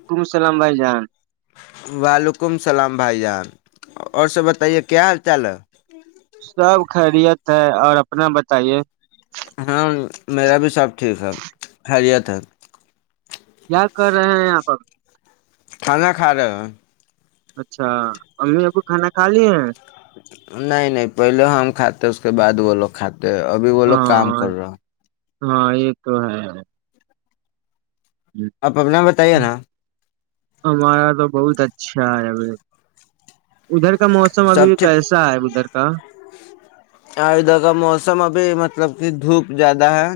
وعلیکم السلام بھائی جان وعلیکم السلام بھائی جان اور سب بتائیے کیا حال چال ہے سب خیریت ہے اور اپنا بتائیے ہاں میرا بھی سب ٹھیک ہے خیریت ہے کیا کر رہے ہیں آپ اب کھانا کھا رہے ہیں اچھا امی آب کو کھانا کھا لیے ہیں نہیں نہیں پہلے ہم کھاتے اس کے بعد وہ لوگ کھاتے ابھی وہ لوگ کام کر ہاں رہا ہے ہاں یہ تو ہے آپ اپنا بتائیے نا ہمارا تو بہت اچھا ہے ادھر کا موسم ابھی سب کیسا ہے ادھر کہ اور ادھر کا موسم ابھی مطلب کہ دھوپ زیادہ ہے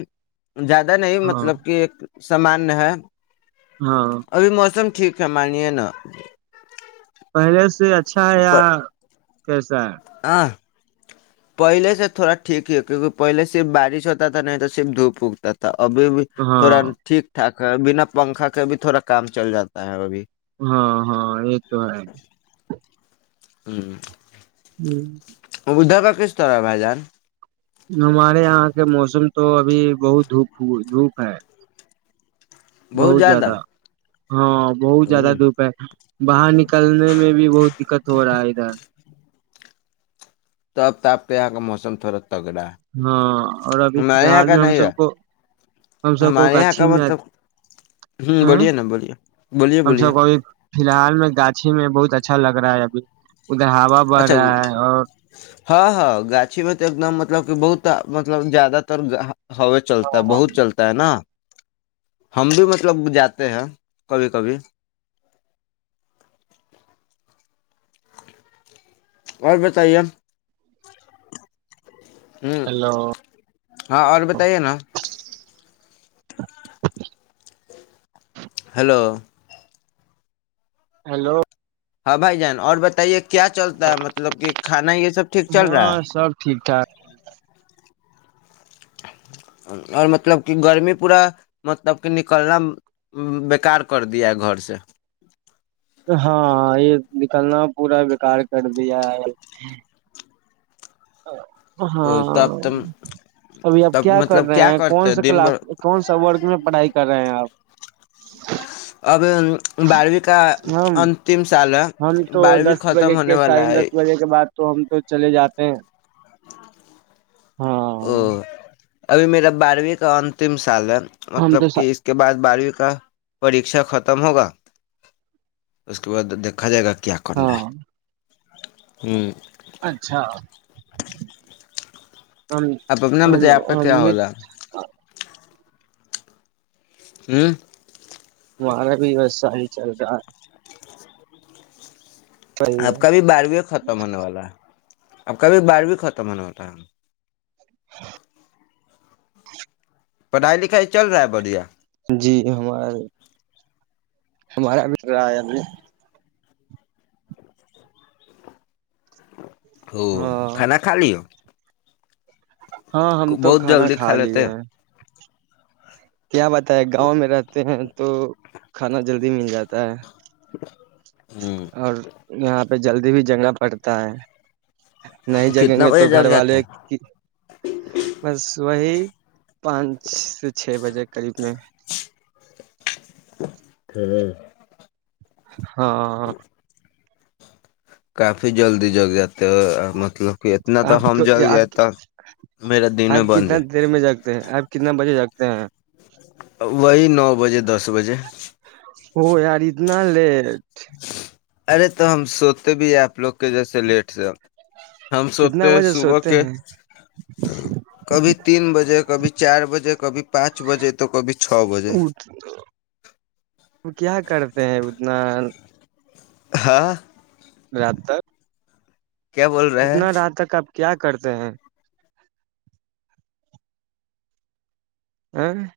زیادہ نہیں ہاں مطلب کہ ایک سامان ہے ہاں ابھی موسم ٹھیک مانی ن پہلے سے اچھا ہے یا کیسا ہے ہاں پہلے سے تھوڑا ٹھیک ہی کیونکہ پہلے صرف بارش ہوتا تھا نہیں تو صرف دھوپ اگتا تھا ابھی بھی تھوڑا ہاں ٹھیک ٹھاک بنا پنکھا کے بھی تھوڑا کام چل جاتا ہے ابھی ہاں ہاں یہ تو ہے ہوں ہوں ادھر کا کس طرح ہے بھائی جان ہمارے یہاں کے موسم تو ابھی بہت دھپ دھوپ ہے بہت زیادہ ہاں بہت ہ زیادہ دھوپ ہے باہر نکلنے میں بھی بہت دقت ہو رہا ہے ادھر تب تاپ کے یہاں کا موسم تھوڑا تگڑا ہے ہاں اور ابھی فی ہمارے یہاں الحال کا میں ہم نہیں سب ہے کو ہم سب کو ہمارے یہاں کا گاھی میں مطلب ہ ا بولیے نا بولیے بولیے ہم بولیے سب کو ابھی فی الحال میں گاھی بہت اچھا لگ رہا ہے ابھی ادھر ہوا بڑھ اچھا رہا ہے اور ہاں ہاں گاچھی میں تو ایک دم مطلب کہ بہت مطلب زیادہ تر ہ چلتا ہے بہت چلتا ہے نا ہم بھی مطلب جاتے ہیں کبھی کبھی اور بتائیے ہوں ہلو ہاں اور بتائیے نا ہلو ہیلو ہاں بھائی جان اور بتائیے کیا چلتا ہے مطلب کہ کھانا یہ سب ٹھیک چل رہا ہاں ہے سب [inaudible] اور مطلب کہ گرمی پورا مطلب کہ نکلنا بیکار کر دیا گھر سے ہاں یہ نکلنا پورا بیکار کر دیا ہے [inaudible] ہاں تب تم ابھی آپ تب کیا کر مطلب رہے ہیں کرتے کون سا دن کلاس بھر کون سا وورگ میں پڑھائی کر رہے ہیں آپ [inaudible] ا [inaudible] اب بارہویں کا ہم انتم سال ہے ہم تو بارہویں دس ختم بجے ہونے کے والا ساڑھے ہے دس بجے کے بعد تو ہم تو چلے جاتے ہیں ہاں او ابھی میرا بارہویں کا انتم سال ہے ہم مطلب تو کہ اس کے بعد بارہویں کا پریشا ختم ہوگا اس کے بعد دیکھا جائے گا ہ کرنا ہاں [inaudible] اچھا ہم آپ اپنا ہم بتیں آپ کا ہم کیا ہو بھی رہ [inaudible] ہمارا بھی ویسا ہی چل رہا ہے صحیح آپ کا ہے بھی بارویں ختم ہونے والا ہے اب کابھی بارو ختم ہونا ہوتا [inaudible] پڑھائی لکھائی چل رہا ہے بڑھیا جی ہمارے ہمارا بیٹ رہا ہے ابھی ہو ہاں کھانا کھا ل ہو ہاں ہم تو بہت کھانا جلدی کھا لیتے لیے کیا بتاائے گاؤں میں رہتے ہیں تو کھانا جلدی مل جاتا ہے [inaudible] اور یہاں پہ جلدی بھی جگا پڑتا ہے نہیں جگیں کتنا گے بجے تو گھر جگ جاتے والے ہیں کی بس وہی پانچ سے چھ بجے قریب میں ہوں ہاں کافی جلدی جگ جاتے ہو [unintelligible] مطلب کہ اتنا تو آپ ہم کو جگ آپ جائ ت میرا دن بن جائے [unintelligible] کتنے بجے جگتے ہیں [unintelligible] وہی نو بجے دس بجے [unintelligible] ا یارتنا لے [unintelligible] ارے تو ہم سوتے بھی ہیں آپ لوگ کے جیسے لیٹ سے [unintelligible] ہم سوتے کتنا ہیں بجے صبح سوتے کے ہیں کبھی تین بجے کبھی چار بجے کبھی پانچ بجے تو کبھی چھ بجے [unintelligible] اٹھ کیا کرتے ہیں ادنان [unintelligible] ہاں [inaudible] رات تک [unintelligible] کیا بول رہے ہیں اتنا رات تک آپ [unintelligible] کیا کرتے ہیں [unintelligible] ہوں [inaudible]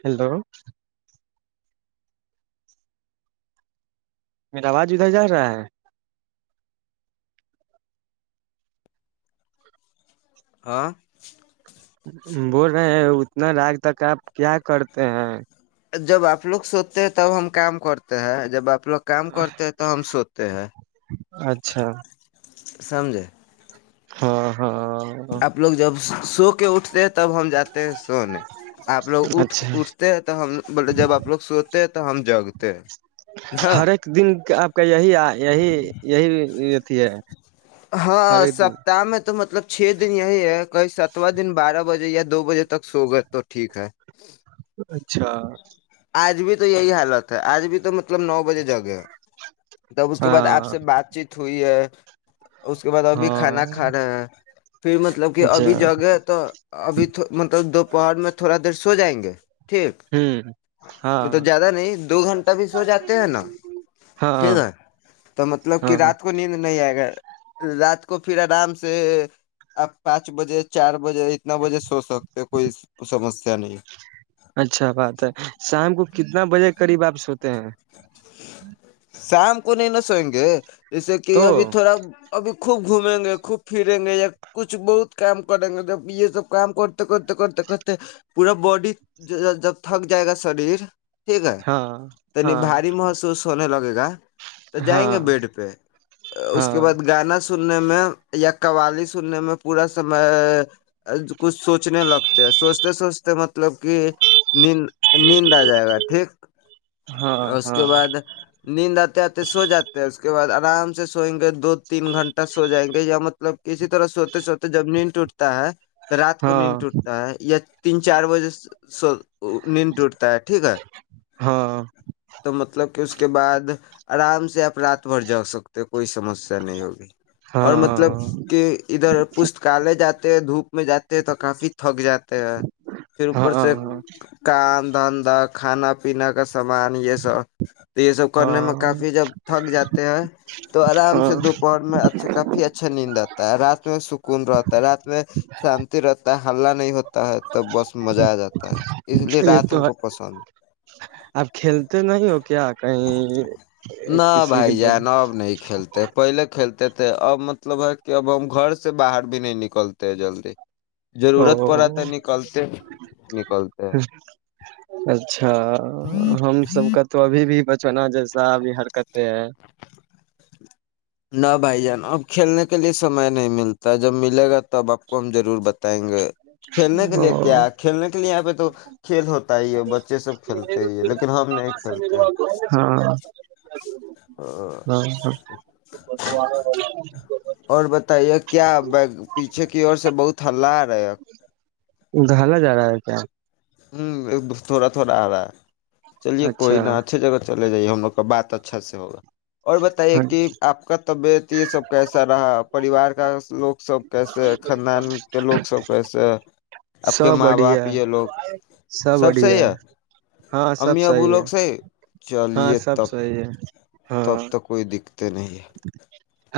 ہیلو میرا آواز ادھر جا رہا ہے [unintelligible] ہاں [unintelligible] بول رہے ہیں اتنا راگ تک آپ کیا کرتے ہیں [unintelligible] جب آپ لوگ سوتے ہیں تب ہم کام کرتے ہیں جب آپ [unintelligible] لوگ کام کرتے ہیں تو ہم سوتے ہیں اچھا [unintelligible] سمجھے [unintelligible] ہاں [inaudible] آپ لوگ جب [unintelligible] سو کے اٹھتے [unintelligible] تب ہم جاتے ہیں سونے آپ لوگ اٹھ اچھا اٹھتے ہیں تو ہم بے جب آپ لوگ سوتے ہیں تو ہم جگتے ہیں ہ ہر ایک دن آپ کا یہی یہی [unintelligible] یہی اھی ہے ہاں ہر ایک دن سپتاہ میں تو مطلب [unintelligible] چھ دن یہی ہے کہیں ستواں دن بارہ بجے یا دو بجے تک سو گئے تو ٹھیک ہے [inaudible] اچھا [inaudible] آج بھی تو یہی حالت ہے آج بھی تو [inaudible] مطلب نو بجے جگے تب اس کے بعد آپ ہاں سے بات چیت ہوئی ہے [inaudible] اس کے بعد ابھی ہاں کھانا کھا رہے ہیں پھر مطلب کہ اچھا ابھی جگے تو ابھی مطلب دو [inaudible] پہاڑ میں تھوڑا دیر سو جائیں گے [inaudible] ہوں [inaudible] مطلب ہاں زیادہ نہیں دو گھنٹہ بھی سو جاتے ہیں نا ہاں ٹھیک ہے تو مطلب کہ ہاں رات کو نیند نہیں آئے گا [inaudible] رات کو پھر آرام سے آپ پانچ بجے چار بجے اتنا بجے سو سکتے [inaudible] تو کوئی سمس [inaudible] [inaudible] اچھا بات ہے [inaudible] شام کو کتنا بجے قریب واپس ہوتے ہیں سام کو نہیںین سو جیسے کہ تو ابھی تھوڑا ابھی خوب گھومیں گے خوب پھریں گے یا کچھ بہت کام کریں گے جب یہ سب کام کرتے کرتے کرتے کرتے پورا باڈی جب تھک جائے گا شریر ہاں ہاں باری محسوس ہو نے لگے گا تو جائیں گے ہاں بیڈ پہ اس کے ہاں بعد گانا سننے میں یا قوالی سننے میں پورا سم کچھ سوچنے لگتے ہیں سوچتے سوچتے مطلب کہ ند نیند آ جائے گا ٹھیک اور ہاں اس کے ہاں بعد نیند آتے آتے سو جاتے ہیں اس کے بعد آام سے سوئنگت بھی دو تین گنٹہ سے ہو جائیں گے یا مب مطلب کسی طرح سوتے سوتے جب نیند ٹوٹتے ہے تو رات کو نیند ہاں ٹوٹتا ہے یا تین چار بجے [inaudible] نیند ٹوٹتا ہے ٹھیک ہے ہاں تو مطلب کہ اس کے بعد آرام سے آپ رات بھر جا سکتے کوئی سمسیا نہیں ہوگی اور مطلب ہاں کہ ادھر پستکالے جاتا دھوپ میں جاتے ہیں تو کافی تھک جاتا پھر اوپر سے ہاں کام دھندا کھانا پینا کا سامان یہ سب تو یہ سب کرنے میں ہاں کافی جب تھک جاتے ہیں تو آرام ہاں سے دوپہر میں اچھا کافی اچھا نیند آتا ہے رات میں س کون رات رات میں شان ر حللہ نہیں ہوتا ہے تو بس میں مزہ آ جاتا ہے اس لیے یہ رات ہم تو ہے کو پسند آپ کھیلتے نہیں ہو کیا کہیں نہ کسی کے بھائی جان اب نہیں کھیلتے پہلے کھیلتے تھے اب مطلب ہے کہ اب ہم گھر سے باہر بھی نہیں نکلتے ہیں جلدی او ضرورت پڑا تو ہے نکلتے نکلتے ہیں اچھا ہم سب کا تو ابھی بھی بچنا جس زا بھی حرکتیں ہیں نہ بھائی جان اب کھیلنے کے لیے سمئے نہیں ملتا جب ملے گا تب آپ کو ہم ضرور بتیں یں گے کھیلنے کے لیے کیا ہاں کھیلنے کے لیے یہاں پہ تو کھیل ہوتا ہی ہے بچے سب کھیلتے ہی لیکن ہم نہیں کھیلتے ہیں او، ہاں ہاں [inaudible] یہ کیا پیچھے کی اورر سے بہت ہلہ آ رہا ہے ڈھالا جا رہا ہے کیا تھوڑا تھوڑا چلیے کوئی اچھا نا اچھیے جگہ چل جائیے ہم لوگ کا بات ا [inaudible] اور بتائیے ہاں کہ آپ کا طبیعت یہ سب کیسا رہا پریوار کا لوگ سب کیسے ہے خاندان کے لوگ سب کیسے ہے آپ کے سب ماں بڑھیا باپ ہے یہ لوگ سب بڑھیا ہے ہاں سب امی سی ابو ہے لوگ صحیح ہاں چلیے سب تب سحی ہے ہاں [inaudible] [inaudible] آپ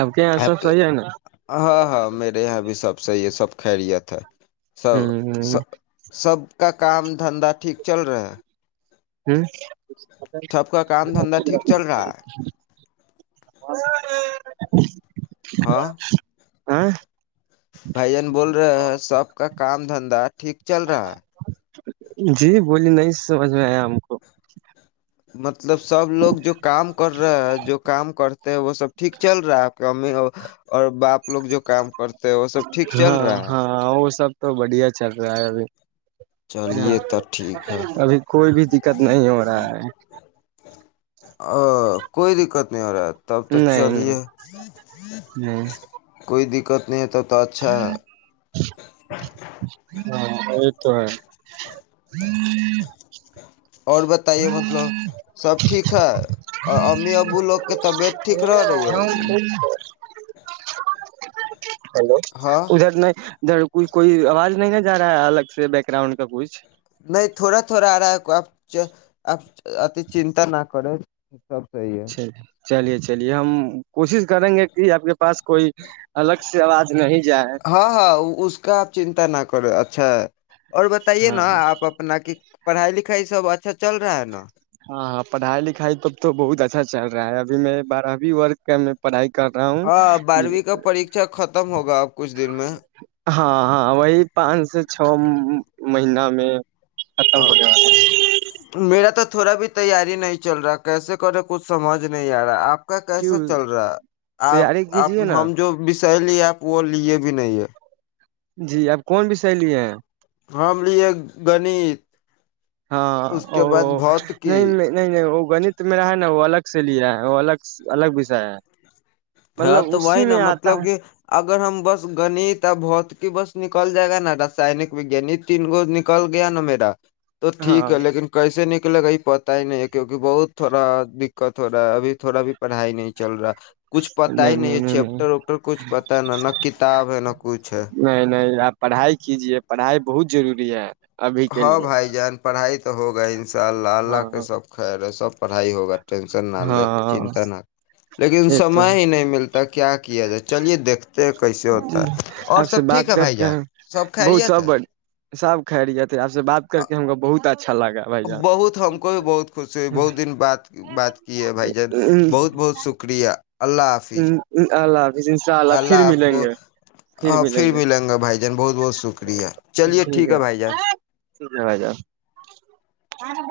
آپ کے یہاں سب صحیح ہے نا ہاں ہاں میرے یہاں بھی سب صحیح ہے سب خیریت ہے سب س ہوں سب کا کام دھندا ٹھیک چل رہا ہے [inaudible] سب کا کام دھندا ٹھیک چل رہا ہے [inaudible] ہاں [inaudible] بھائی جان بول سب کا کام دھندا ٹھیک چل رہا ہے جی بولی نہیں سمجھ میں آیا ہم کو [inaudible] سب لوگ جو کام کر رہے ہے جو کام کرتے ہیں وہ سب ٹھیک چل رہا ہے ی اور باپ لوگ جو کام کرتے ہیں وہ سب ٹھیک چل ہاں رہا ہے ہاں وہ سب تو بڑھیا چل رہا ہے ابھی چلیے تو ٹھیک ہے ابھی کوئی بھی دقت نہیں ہو رہا ہے ا کوئی دقت نہیں ہو رہا تھا تب تو نہیں نہیں چلیے نہیں کوئی د اچھا ہے ہاں یہ تو ہے اور بتائیے مطلب سب ٹھ ہے اور امی ابو لوگ کے طبیعت ٹھ رہ رہی ہے ہیلو ہاں ادھر نہیں ادھر کچھ کوئی آواز نہیں نہ جا رہا ہے الگ سے بیک گراؤنڈ کا کچھ نہیں تھوڑا تھوڑا آ رہا ہے آپ اتی چنتا نہ کریں سب [unintelligible] چل چلیے چلیے ہم کوشش کریں گے کہ آپ کے پاس کوئی الگ سے آواز نہیں جائے ہاں ہاں اس کا آپ چنتا نہ کرو اچا چھ اور بتائیے ہاں نا آپ اپنا کی پڑھائی لکھائی سب اچھا چل رہا ہے نا ہاں ہاں پڑھائی لکھائی توب تو بہت اچھا چل رہا ہے ابھی میں بارہویں ورگ کا پڑھائی کر رہا ہوں ہاں بارہویں کا پریکشا ختم ہوگا اب کچھ دن میں ہاں ہاں وہی پانچ سو چھ مہین میں ختم ہاں بولے وال میرا تو تھوڑا بھی تیاری نہیں چل رہا کیسے کرے کچھ سمجھ نہیں آ رہا آپ کا کیسا کیوں چل رہا ہے آپ تیاری آپ کیجیے نا ہم جو سہیلی آپ وہ لیے بھی نہیں ہے جی اب کون وشے لیے ہیں ہم لے گنت ہاں اس او کے بعد بھوت نہیں کی نہیں نہیں نہیں گنت میرا ہے نا وہ الگ سے لیا ہے وہ الگ الگ وشا ہے ہاں مطلب تو اسی وہی نا میں آتا مطلب ہے کہ اگر ہم بس گنیت ہے بہت کی بس نکل جائے گا نا رسائنک وگانی تین گو نکل گیا نا میرا تو ٹھیک ہاں ہے لیکن کیسے نک کے لےگئی پتہ ہی نہیں ہے کیوںک بہت تھوڑا دقت ہو رہا ہے ابھی تھوڑا بھی پڑھائی نہیں چل رہا ہے کچھ پتا ہی نہیں ہے چیپٹر وپٹر کچھ پتا ہے نا نہ کتاب ہے نہ کچھ ہے نہیں نہیں آپ پڑھائی کیجیے پڑھائی بہت ضروری ہے ابھی کے ہاں لیے بھائی جان پڑھائی تو ہوگا ان شاء اللہ ہاں اللہ کے سب خیر ہے سب پڑھائی ہوگا ٹینشن نہ لے ہاں چنتا نہ لیکن یہ تو سمے ہی نہیں ملتا تو کیا کیا جائے چلیے دیکھتے کیسے ہوتا جی، ہے اور آپ سے سب ٹھیک بات ہے کر بھائی کے جان سب بہت خیریت ہے سب سب خریییات آ سے بات کر کے ہم بہت اچھا لگا بھائی جان بہت ہم کو بھی بہت خوشی ہوئی بہت دن بات بات کی ہے بھائی جان بہت بہت شکریہ اللہ حافظ ہ اللہ آ اللہ آپ کو ہاں پھر ملیں گا بھائی جان بہت بہت شکریہ چلیے ٹھیک ہے بھائی جان [unintelligible]